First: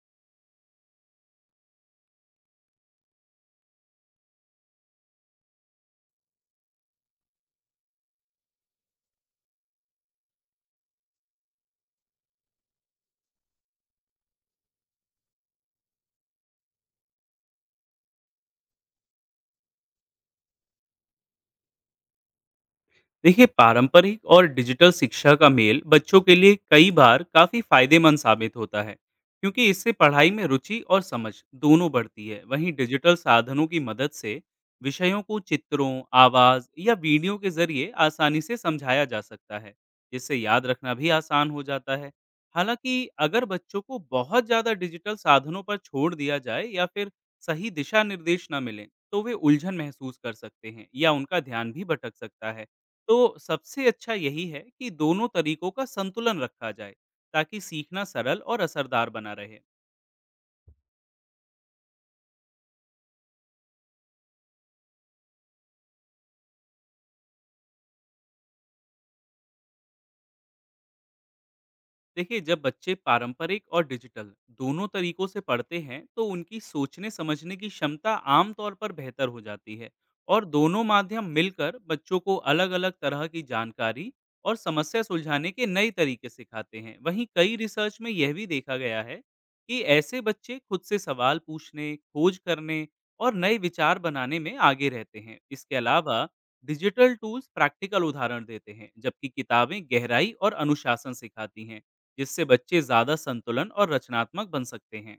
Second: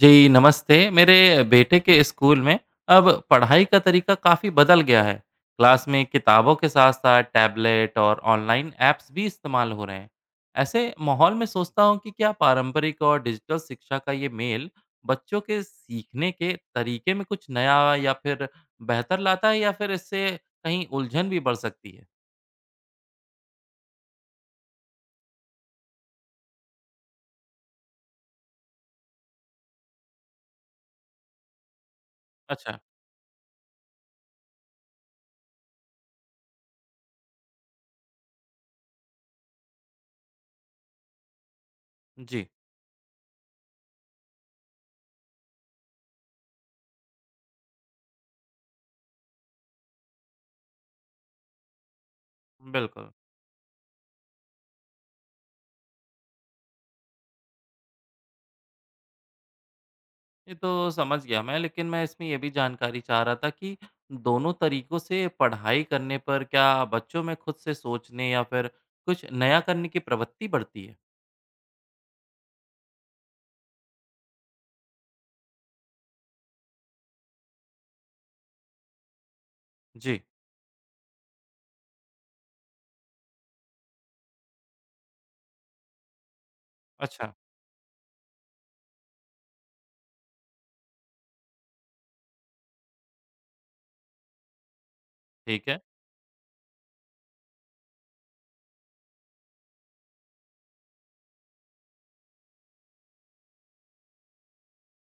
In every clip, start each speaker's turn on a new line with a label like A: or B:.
A: जी नमस्ते। मेरे बेटे के स्कूल में अब पढ़ाई का तरीका काफ़ी बदल गया है। क्लास में किताबों के साथ साथ टैबलेट और ऑनलाइन ऐप्स भी इस्तेमाल हो रहे हैं। ऐसे माहौल में सोचता हूँ कि क्या पारंपरिक और डिजिटल शिक्षा का ये मेल बच्चों के सीखने के तरीके में कुछ नया या फिर बेहतर लाता है या फिर इससे कहीं उलझन भी बढ़ सकती है।
B: देखिए, पारंपरिक और डिजिटल शिक्षा का मेल बच्चों के लिए कई बार काफ़ी फायदेमंद साबित होता है, क्योंकि इससे पढ़ाई में रुचि और समझ दोनों बढ़ती है। वहीं
A: अच्छा।
B: डिजिटल साधनों की मदद से विषयों को चित्रों, आवाज़ या वीडियो के जरिए आसानी से समझाया जा सकता है, जिससे याद रखना भी आसान हो जाता है।
A: जी।
B: हालांकि अगर बच्चों को बहुत ज़्यादा डिजिटल साधनों पर छोड़ दिया जाए या फिर सही दिशा निर्देश न मिले, तो वे उलझन महसूस कर सकते हैं या उनका ध्यान भी भटक सकता है।
A: बिल्कुल।
B: तो सबसे अच्छा यही है कि दोनों तरीकों का संतुलन रखा जाए, ताकि सीखना सरल और असरदार बना रहे।
A: ये तो समझ गया मैं, लेकिन मैं इसमें ये भी जानकारी चाह रहा था कि दोनों तरीकों से पढ़ाई करने पर क्या बच्चों में खुद से सोचने या फिर कुछ नया करने की प्रवृत्ति बढ़ती है?
B: देखिए, जब बच्चे पारंपरिक और डिजिटल दोनों तरीकों से पढ़ते हैं, तो उनकी सोचने समझने की क्षमता आमतौर पर बेहतर हो जाती है।
A: जी।
B: और दोनों माध्यम मिलकर बच्चों को अलग अलग तरह की जानकारी और समस्या सुलझाने के नए तरीके सिखाते हैं। वहीं
A: अच्छा।
B: कई रिसर्च में यह भी देखा गया है कि ऐसे बच्चे खुद से सवाल पूछने, खोज करने और नए विचार बनाने में आगे रहते हैं।
A: ठीक
B: इसके
A: है।
B: अलावा डिजिटल टूल्स प्रैक्टिकल उदाहरण देते हैं, जबकि किताबें गहराई और अनुशासन सिखाती हैं, जिससे बच्चे ज़्यादा संतुलन और रचनात्मक बन सकते हैं।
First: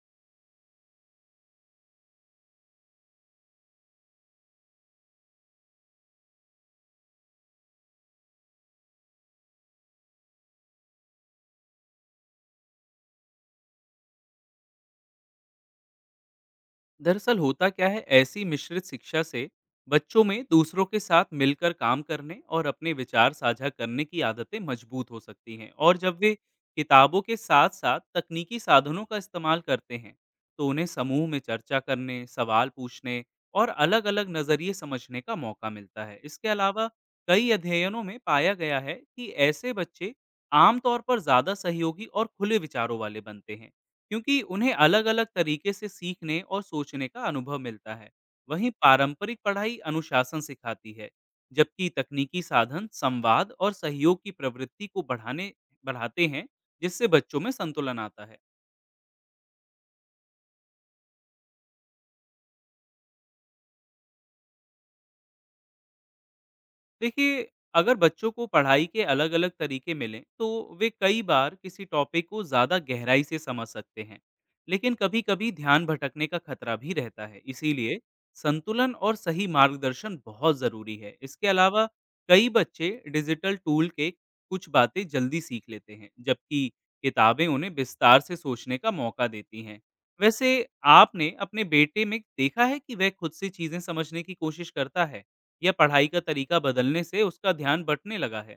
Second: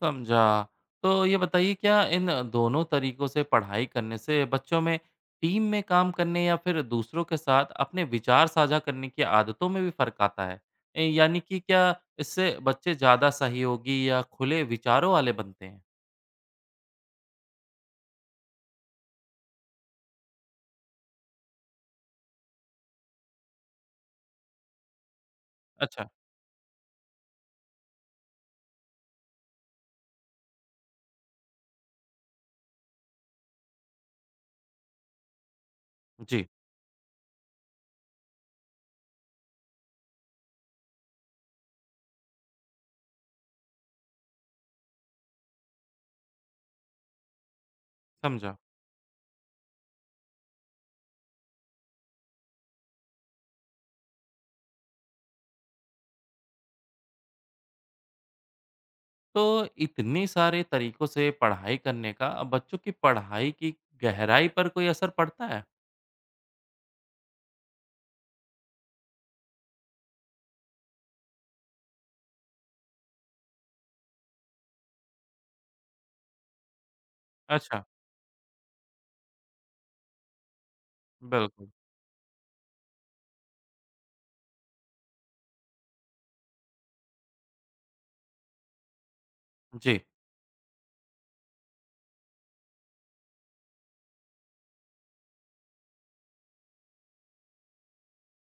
A: समझा। तो ये बताइए क्या इन दोनों तरीकों से पढ़ाई करने से बच्चों में टीम में काम करने या फिर दूसरों के साथ अपने विचार साझा करने की आदतों में भी फर्क आता है? यानी कि क्या इससे बच्चे ज़्यादा सहयोगी या खुले विचारों वाले बनते हैं?
B: दरअसल होता क्या है, ऐसी मिश्रित शिक्षा से बच्चों में दूसरों के साथ मिलकर काम करने और अपने विचार साझा करने की आदतें मजबूत हो सकती हैं। और
A: अच्छा।
B: जब वे किताबों के साथ साथ तकनीकी साधनों का इस्तेमाल करते हैं, तो उन्हें समूह में चर्चा करने, सवाल पूछने और अलग अलग नज़रिए समझने का मौका मिलता है।
A: जी।
B: इसके अलावा कई अध्ययनों में पाया गया है कि ऐसे बच्चे आमतौर पर ज़्यादा सहयोगी और खुले विचारों वाले बनते हैं, क्योंकि उन्हें अलग-अलग तरीके से सीखने और सोचने का अनुभव मिलता है।
A: समझा।
B: वहीं पारंपरिक पढ़ाई अनुशासन सिखाती है, जबकि तकनीकी साधन संवाद और सहयोग की प्रवृत्ति को बढ़ाने बढ़ाते हैं, जिससे बच्चों में संतुलन आता है।
A: तो इतने सारे तरीकों से पढ़ाई करने का बच्चों की पढ़ाई की गहराई पर कोई असर पड़ता है?
B: देखिए, अगर बच्चों को पढ़ाई के अलग-अलग तरीके मिलें, तो वे कई बार किसी टॉपिक को ज़्यादा गहराई से समझ सकते हैं, लेकिन कभी-कभी ध्यान भटकने का खतरा भी रहता है।
A: अच्छा।
B: इसीलिए संतुलन और सही मार्गदर्शन बहुत ज़रूरी है। इसके
A: बिल्कुल।
B: अलावा कई बच्चे डिजिटल टूल के कुछ बातें जल्दी सीख लेते हैं, जबकि किताबें उन्हें विस्तार से सोचने का मौका देती हैं।
A: जी।
B: वैसे आपने अपने बेटे में देखा है कि वह खुद से चीज़ें समझने की कोशिश करता है? या पढ़ाई का तरीका बदलने से उसका ध्यान बँटने लगा है?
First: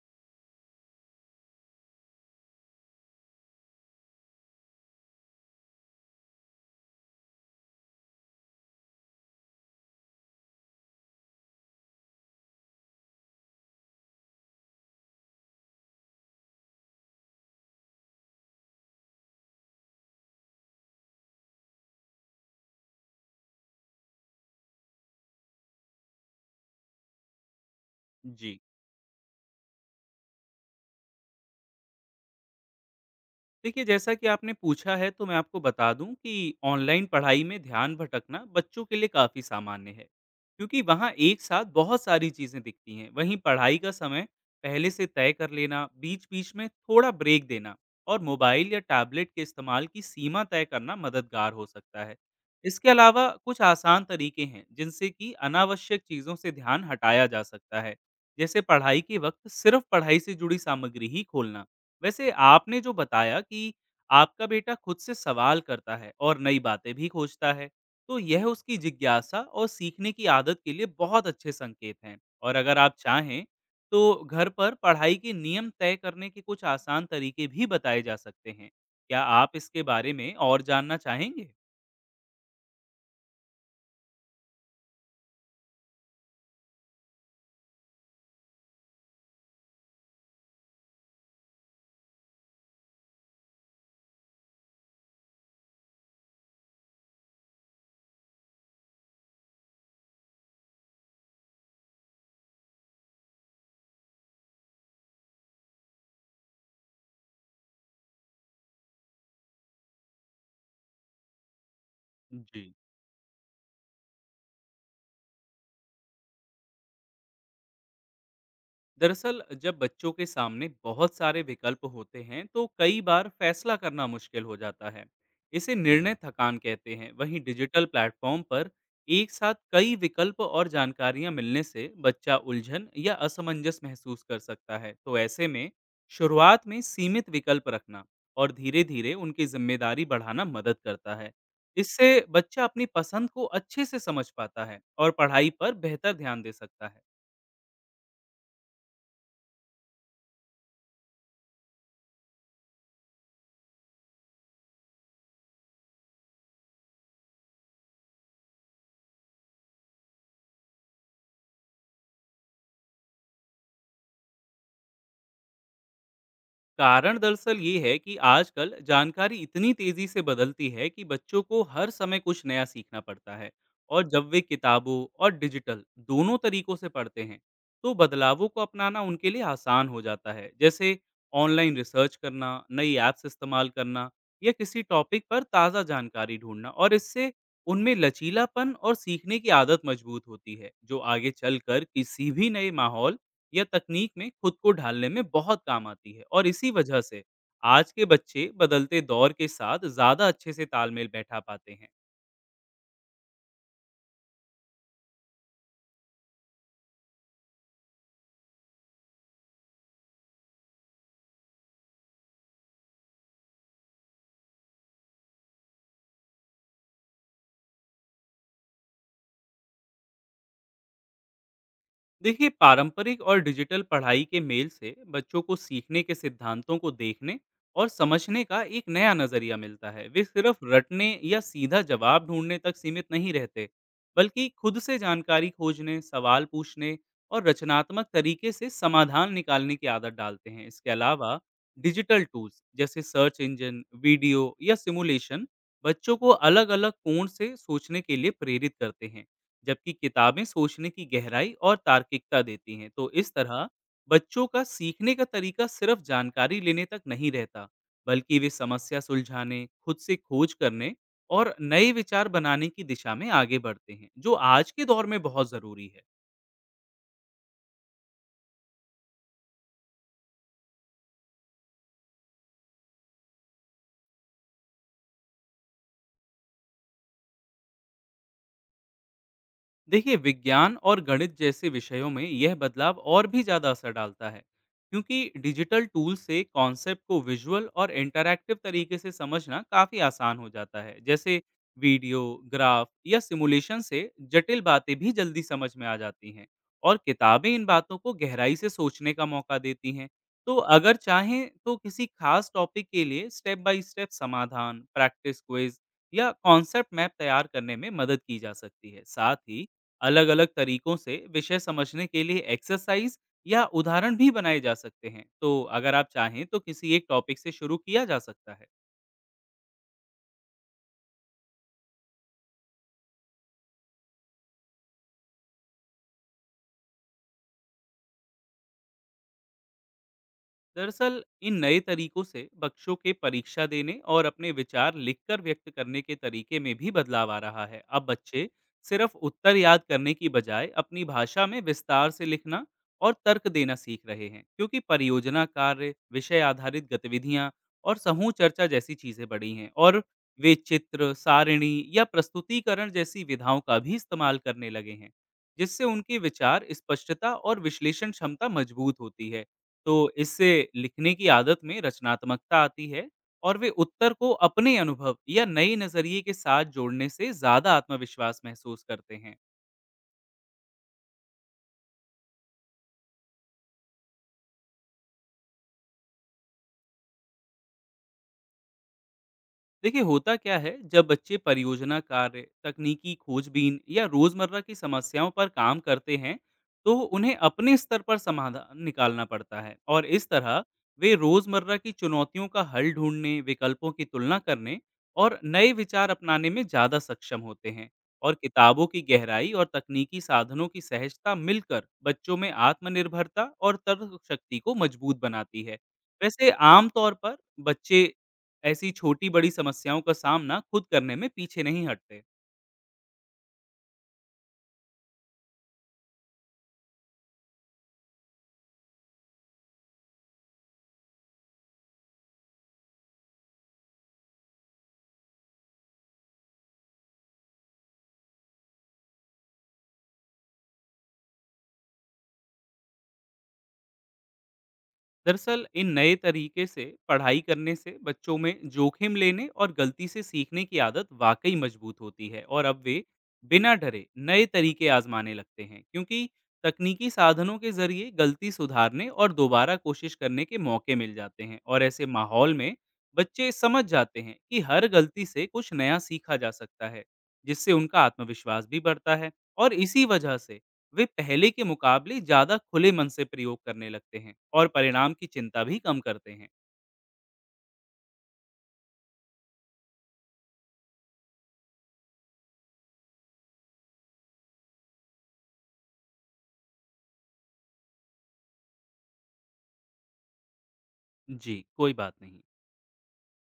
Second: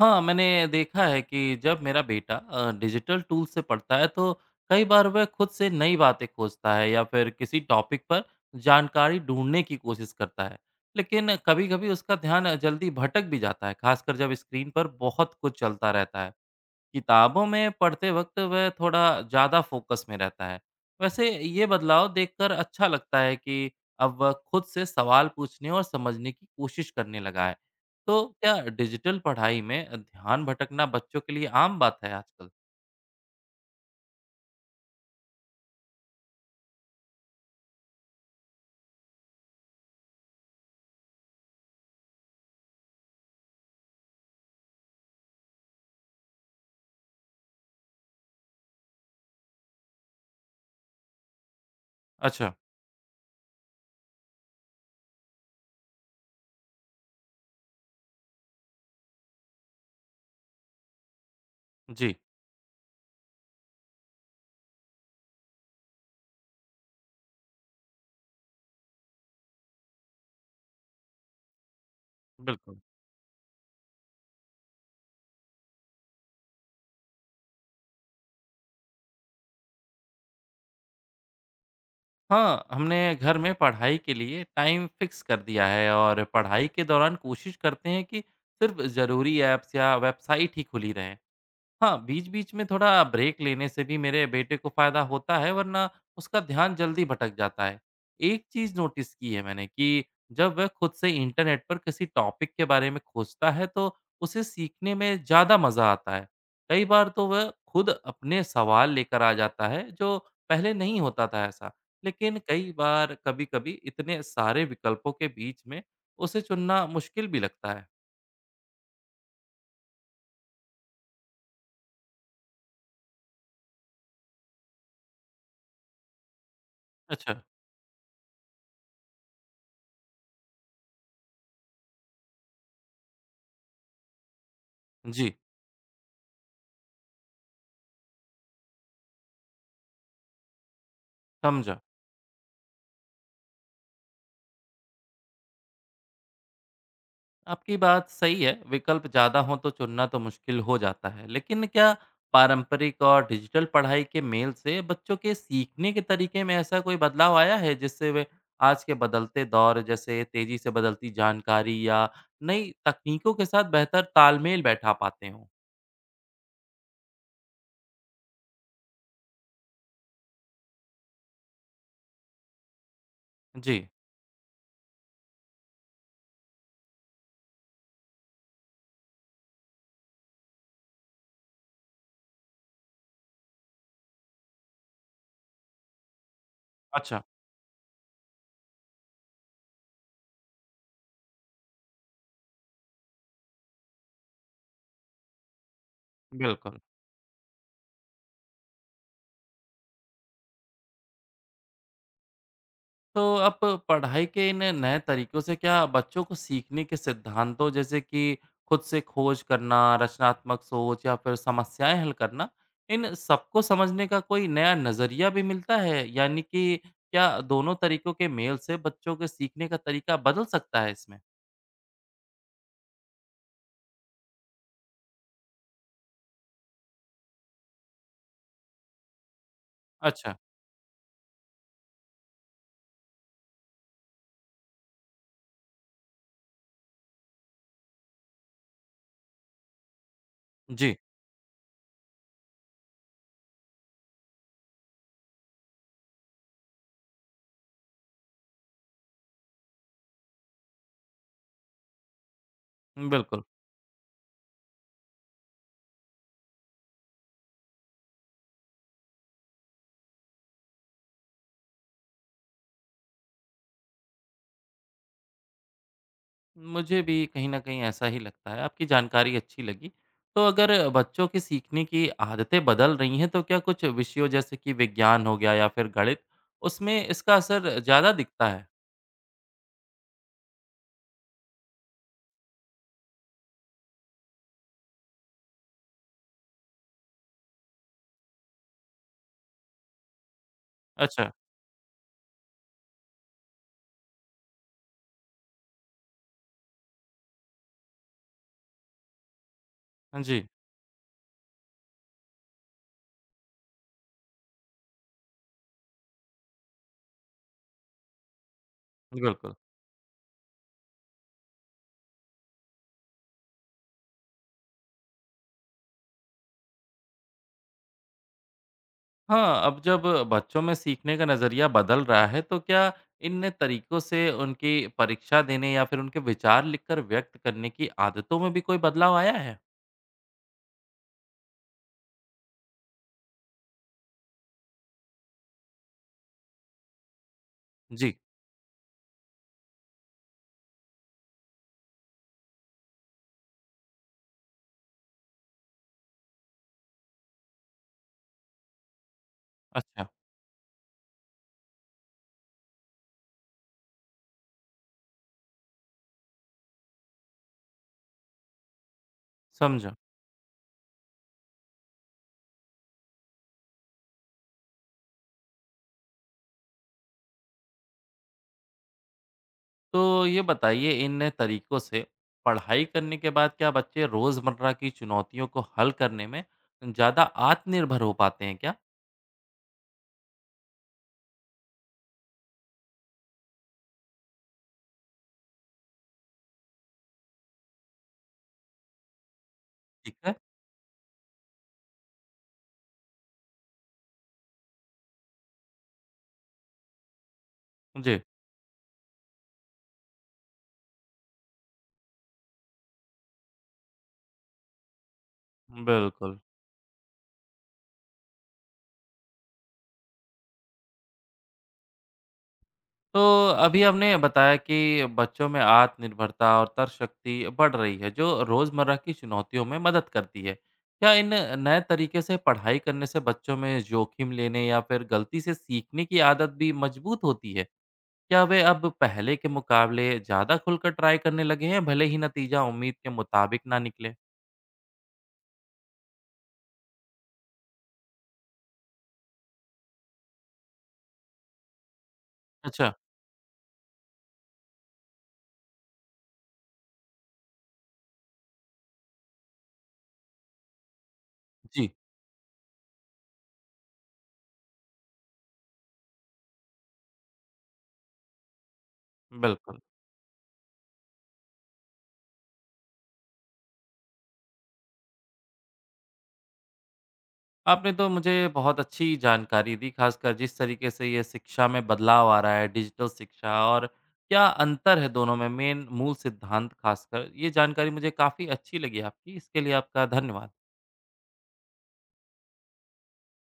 A: हाँ, मैंने देखा है कि जब मेरा बेटा डिजिटल टूल से पढ़ता है तो कई बार वह खुद से नई बातें खोजता है या फिर किसी टॉपिक पर जानकारी ढूँढने की कोशिश करता है। लेकिन कभी-कभी उसका ध्यान जल्दी भटक भी जाता है, खासकर जब स्क्रीन पर बहुत कुछ चलता रहता है। किताबों में पढ़ते वक्त वह थोड़ा ज़्यादा फोकस में रहता है। वैसे ये बदलाव देखकर अच्छा लगता है कि अब वह खुद से सवाल पूछने और समझने की कोशिश करने लगा है। तो
B: जी।
A: क्या डिजिटल पढ़ाई में ध्यान भटकना बच्चों के लिए आम बात है आजकल?
B: देखिए, जैसा कि आपने पूछा है, तो मैं आपको बता दूं कि ऑनलाइन पढ़ाई में ध्यान भटकना बच्चों के लिए काफ़ी सामान्य है, क्योंकि वहाँ एक साथ बहुत सारी चीज़ें दिखती हैं। वहीं पढ़ाई का समय पहले से तय कर लेना, बीच बीच में थोड़ा ब्रेक देना और मोबाइल या टैबलेट के इस्तेमाल की सीमा तय करना मददगार हो सकता है।
A: अच्छा।
B: इसके अलावा कुछ आसान तरीके हैं, जिनसे कि अनावश्यक चीज़ों से ध्यान हटाया जा सकता है, जैसे पढ़ाई के वक्त सिर्फ पढ़ाई से जुड़ी सामग्री ही खोलना।
A: जी।
B: वैसे आपने जो बताया कि आपका बेटा खुद से सवाल करता है और नई बातें भी खोजता है, तो यह उसकी जिज्ञासा और सीखने की आदत के लिए बहुत अच्छे संकेत हैं। और अगर
A: बिल्कुल।
B: आप चाहें, तो घर पर पढ़ाई के नियम तय करने के कुछ आसान तरीके भी बताए जा सकते हैं। क्या आप इसके बारे में और जानना चाहेंगे?
A: हाँ, हमने घर में पढ़ाई के लिए टाइम फ़िक्स कर दिया है और पढ़ाई के दौरान कोशिश करते हैं कि सिर्फ़ ज़रूरी ऐप्स या वेबसाइट ही खुली रहें। हाँ, बीच-बीच में थोड़ा ब्रेक लेने से भी मेरे बेटे को फ़ायदा होता है, वरना उसका ध्यान जल्दी भटक जाता है। एक चीज़ नोटिस की है मैंने कि जब वह खुद से इंटरनेट पर किसी टॉपिक के बारे में खोजता है, तो उसे सीखने में ज़्यादा मज़ा आता है। कई बार तो वह खुद अपने सवाल लेकर आ जाता है, जो पहले नहीं होता था ऐसा। लेकिन
B: जी,
A: कई बार कभी-कभी इतने सारे विकल्पों के बीच में उसे चुनना मुश्किल भी लगता है।
B: दरअसल जब बच्चों के सामने बहुत सारे विकल्प होते हैं, तो कई बार फैसला करना मुश्किल हो जाता है। इसे निर्णय थकान कहते हैं। वहीं
A: अच्छा।
B: डिजिटल प्लेटफॉर्म पर एक साथ कई विकल्प और जानकारियां मिलने से बच्चा उलझन या असमंजस महसूस कर सकता है। तो
A: जी।
B: ऐसे में शुरुआत में सीमित विकल्प रखना और धीरे धीरे उनकी जिम्मेदारी बढ़ाना मदद करता है।
A: समझा।
B: इससे बच्चा अपनी पसंद को अच्छे से समझ पाता है और पढ़ाई पर बेहतर ध्यान दे सकता है।
A: आपकी बात सही है, विकल्प ज़्यादा हों तो चुनना तो मुश्किल हो जाता है। लेकिन क्या पारंपरिक और डिजिटल पढ़ाई के मेल से बच्चों के सीखने के तरीके में ऐसा कोई बदलाव आया है जिससे वे आज के बदलते दौर जैसे तेजी से बदलती जानकारी या नई तकनीकों के साथ बेहतर तालमेल बैठा पाते हों?
B: कारण दरअसल ये है कि आजकल जानकारी इतनी तेजी से बदलती है कि बच्चों को हर समय कुछ नया सीखना पड़ता है।
A: जी।
B: और जब वे किताबों और डिजिटल दोनों तरीकों से पढ़ते हैं, तो बदलावों को अपनाना उनके लिए आसान हो जाता है, जैसे ऑनलाइन रिसर्च करना, नई ऐप्स इस्तेमाल करना या किसी टॉपिक पर ताज़ा जानकारी ढूंढना। और
A: अच्छा।
B: इससे उनमें लचीलापन और सीखने की आदत मजबूत होती है, जो आगे चलकर किसी भी नए माहौल या तकनीक में खुद को ढालने में बहुत काम आती है। और इसी
A: बिल्कुल।
B: वजह से आज के बच्चे बदलते दौर के साथ ज़्यादा अच्छे से तालमेल बैठा पाते हैं।
A: तो आप पढ़ाई के इन नए तरीकों से क्या बच्चों को सीखने के सिद्धांतों जैसे कि खुद से खोज करना, रचनात्मक सोच या फिर समस्याएं हल करना, इन सबको समझने का कोई नया नजरिया भी मिलता है? यानी कि क्या दोनों तरीकों के मेल से बच्चों के सीखने का तरीका बदल सकता है इसमें?
B: देखिए, पारंपरिक और डिजिटल पढ़ाई के मेल से बच्चों को सीखने के सिद्धांतों को देखने और समझने का एक नया नजरिया मिलता है। वे
A: अच्छा।
B: सिर्फ रटने या सीधा जवाब ढूंढने तक सीमित नहीं रहते, बल्कि खुद से जानकारी खोजने, सवाल पूछने और रचनात्मक तरीके से समाधान निकालने की आदत डालते हैं। इसके
A: जी।
B: अलावा डिजिटल टूल्स, जैसे सर्च इंजन, वीडियो या सिमुलेशन, बच्चों को अलग अलग कोण से सोचने के लिए प्रेरित करते हैं, जबकि किताबें सोचने की गहराई और तार्किकता देती हैं। तो इस
A: बिल्कुल।
B: तरह बच्चों का सीखने का तरीका सिर्फ जानकारी लेने तक नहीं रहता, बल्कि वे समस्या सुलझाने, खुद से खोज करने और नए विचार बनाने की दिशा में आगे बढ़ते हैं, जो आज के दौर में बहुत ज़रूरी है।
A: मुझे भी कहीं न कहीं ऐसा ही लगता है। आपकी जानकारी अच्छी लगी। तो अगर बच्चों की सीखने की आदतें बदल रही हैं, तो क्या कुछ विषयों जैसे कि विज्ञान हो गया या फिर गणित, उसमें इसका असर ज़्यादा दिखता है?
B: देखिए, विज्ञान और गणित जैसे विषयों में यह बदलाव और भी ज़्यादा असर डालता है, क्योंकि डिजिटल टूल से कॉन्सेप्ट को विजुअल और इंटरैक्टिव तरीके से समझना काफ़ी आसान हो जाता है।
A: अच्छा।
B: जैसे वीडियो, ग्राफ या सिमुलेशन से जटिल बातें भी जल्दी समझ में आ जाती हैं, और किताबें इन बातों को गहराई से सोचने का मौका देती हैं।
A: जी।
B: तो अगर चाहें तो किसी खास टॉपिक के लिए स्टेप बाय स्टेप समाधान, प्रैक्टिस क्विज या कॉन्सेप्ट मैप तैयार करने में मदद की जा सकती है। साथ
A: बिल्कुल।
B: ही अलग-अलग तरीकों से विषय समझने के लिए एक्सरसाइज या उदाहरण भी बनाए जा सकते हैं। तो अगर आप चाहें तो किसी एक टॉपिक से शुरू किया जा सकता है।
A: हाँ, अब जब बच्चों में सीखने का नज़रिया बदल रहा है, तो क्या इन तरीकों से उनकी परीक्षा देने या फिर उनके विचार लिखकर व्यक्त करने की आदतों में भी कोई बदलाव आया है?
B: दरअसल इन नए तरीकों से बच्चों के परीक्षा देने और अपने विचार लिखकर व्यक्त करने के तरीके में भी बदलाव आ रहा है। अब
A: जी।
B: बच्चे सिर्फ उत्तर याद करने की बजाय अपनी भाषा में विस्तार से लिखना और तर्क देना सीख रहे हैं, क्योंकि परियोजना कार्य, विषय आधारित गतिविधियां और समूह चर्चा जैसी चीजें बढ़ी हैं। और
A: अच्छा।
B: वे चित्र, सारिणी या प्रस्तुतिकरण जैसी विधाओं का भी इस्तेमाल करने लगे हैं, जिससे उनके विचार, स्पष्टता और विश्लेषण क्षमता मजबूत होती है।
A: समझा।
B: तो इससे लिखने की आदत में रचनात्मकता आती है, और वे उत्तर को अपने अनुभव या नए नजरिए के साथ जोड़ने से ज्यादा आत्मविश्वास महसूस करते हैं।
A: तो ये बताइए इन तरीकों से पढ़ाई करने के बाद क्या बच्चे रोजमर्रा की चुनौतियों को हल करने में ज्यादा आत्मनिर्भर हो पाते हैं क्या?
B: देखिए, होता क्या है, जब बच्चे परियोजना कार्य, तकनीकी खोजबीन या रोजमर्रा की समस्याओं पर काम करते हैं, तो उन्हें अपने स्तर पर समाधान निकालना पड़ता है। और
A: ठीक
B: इस
A: है।
B: तरह वे रोजमर्रा की चुनौतियों का हल ढूंढने, विकल्पों की तुलना करने और नए विचार अपनाने में ज़्यादा सक्षम होते हैं।
A: जी।
B: और किताबों की गहराई और तकनीकी साधनों की सहजता मिलकर बच्चों में आत्मनिर्भरता और तर्क शक्ति को मजबूत बनाती है।
A: बिल्कुल।
B: वैसे आमतौर पर बच्चे ऐसी छोटी-बड़ी समस्याओं का सामना खुद करने में पीछे नहीं हटते।
A: तो अभी आपने बताया कि बच्चों में आत्मनिर्भरता और तर्क शक्ति बढ़ रही है जो रोजमर्रा की चुनौतियों में मदद करती है। क्या इन नए तरीके से पढ़ाई करने से बच्चों में जोखिम लेने या फिर गलती से सीखने की आदत भी मजबूत होती है? क्या वे अब पहले के मुकाबले ज़्यादा खुलकर ट्राई करने लगे हैं, भले ही नतीजा उम्मीद के मुताबिक ना निकले?
B: दरअसल इन नए तरीके से पढ़ाई करने से बच्चों में जोखिम लेने और गलती से सीखने की आदत वाकई मजबूत होती है। और अब
A: अच्छा।
B: वे बिना डरे नए तरीके आजमाने लगते हैं, क्योंकि तकनीकी साधनों के ज़रिए गलती सुधारने और दोबारा कोशिश करने के मौके मिल जाते हैं। और
A: जी।
B: ऐसे माहौल में बच्चे समझ जाते हैं कि हर गलती से कुछ नया सीखा जा सकता है, जिससे उनका आत्मविश्वास भी बढ़ता है। और
A: बिल्कुल।
B: इसी वजह से वे पहले के मुकाबले ज़्यादा खुले मन से प्रयोग करने लगते हैं और परिणाम की चिंता भी कम करते हैं।
A: आपने तो मुझे बहुत अच्छी जानकारी दी, खासकर जिस तरीके से ये शिक्षा में बदलाव आ रहा है, डिजिटल शिक्षा और क्या अंतर है दोनों में, मेन मूल सिद्धांत खासकर। ये जानकारी मुझे काफ़ी अच्छी लगी आपकी, इसके लिए आपका धन्यवाद।
B: जी, कोई बात नहीं।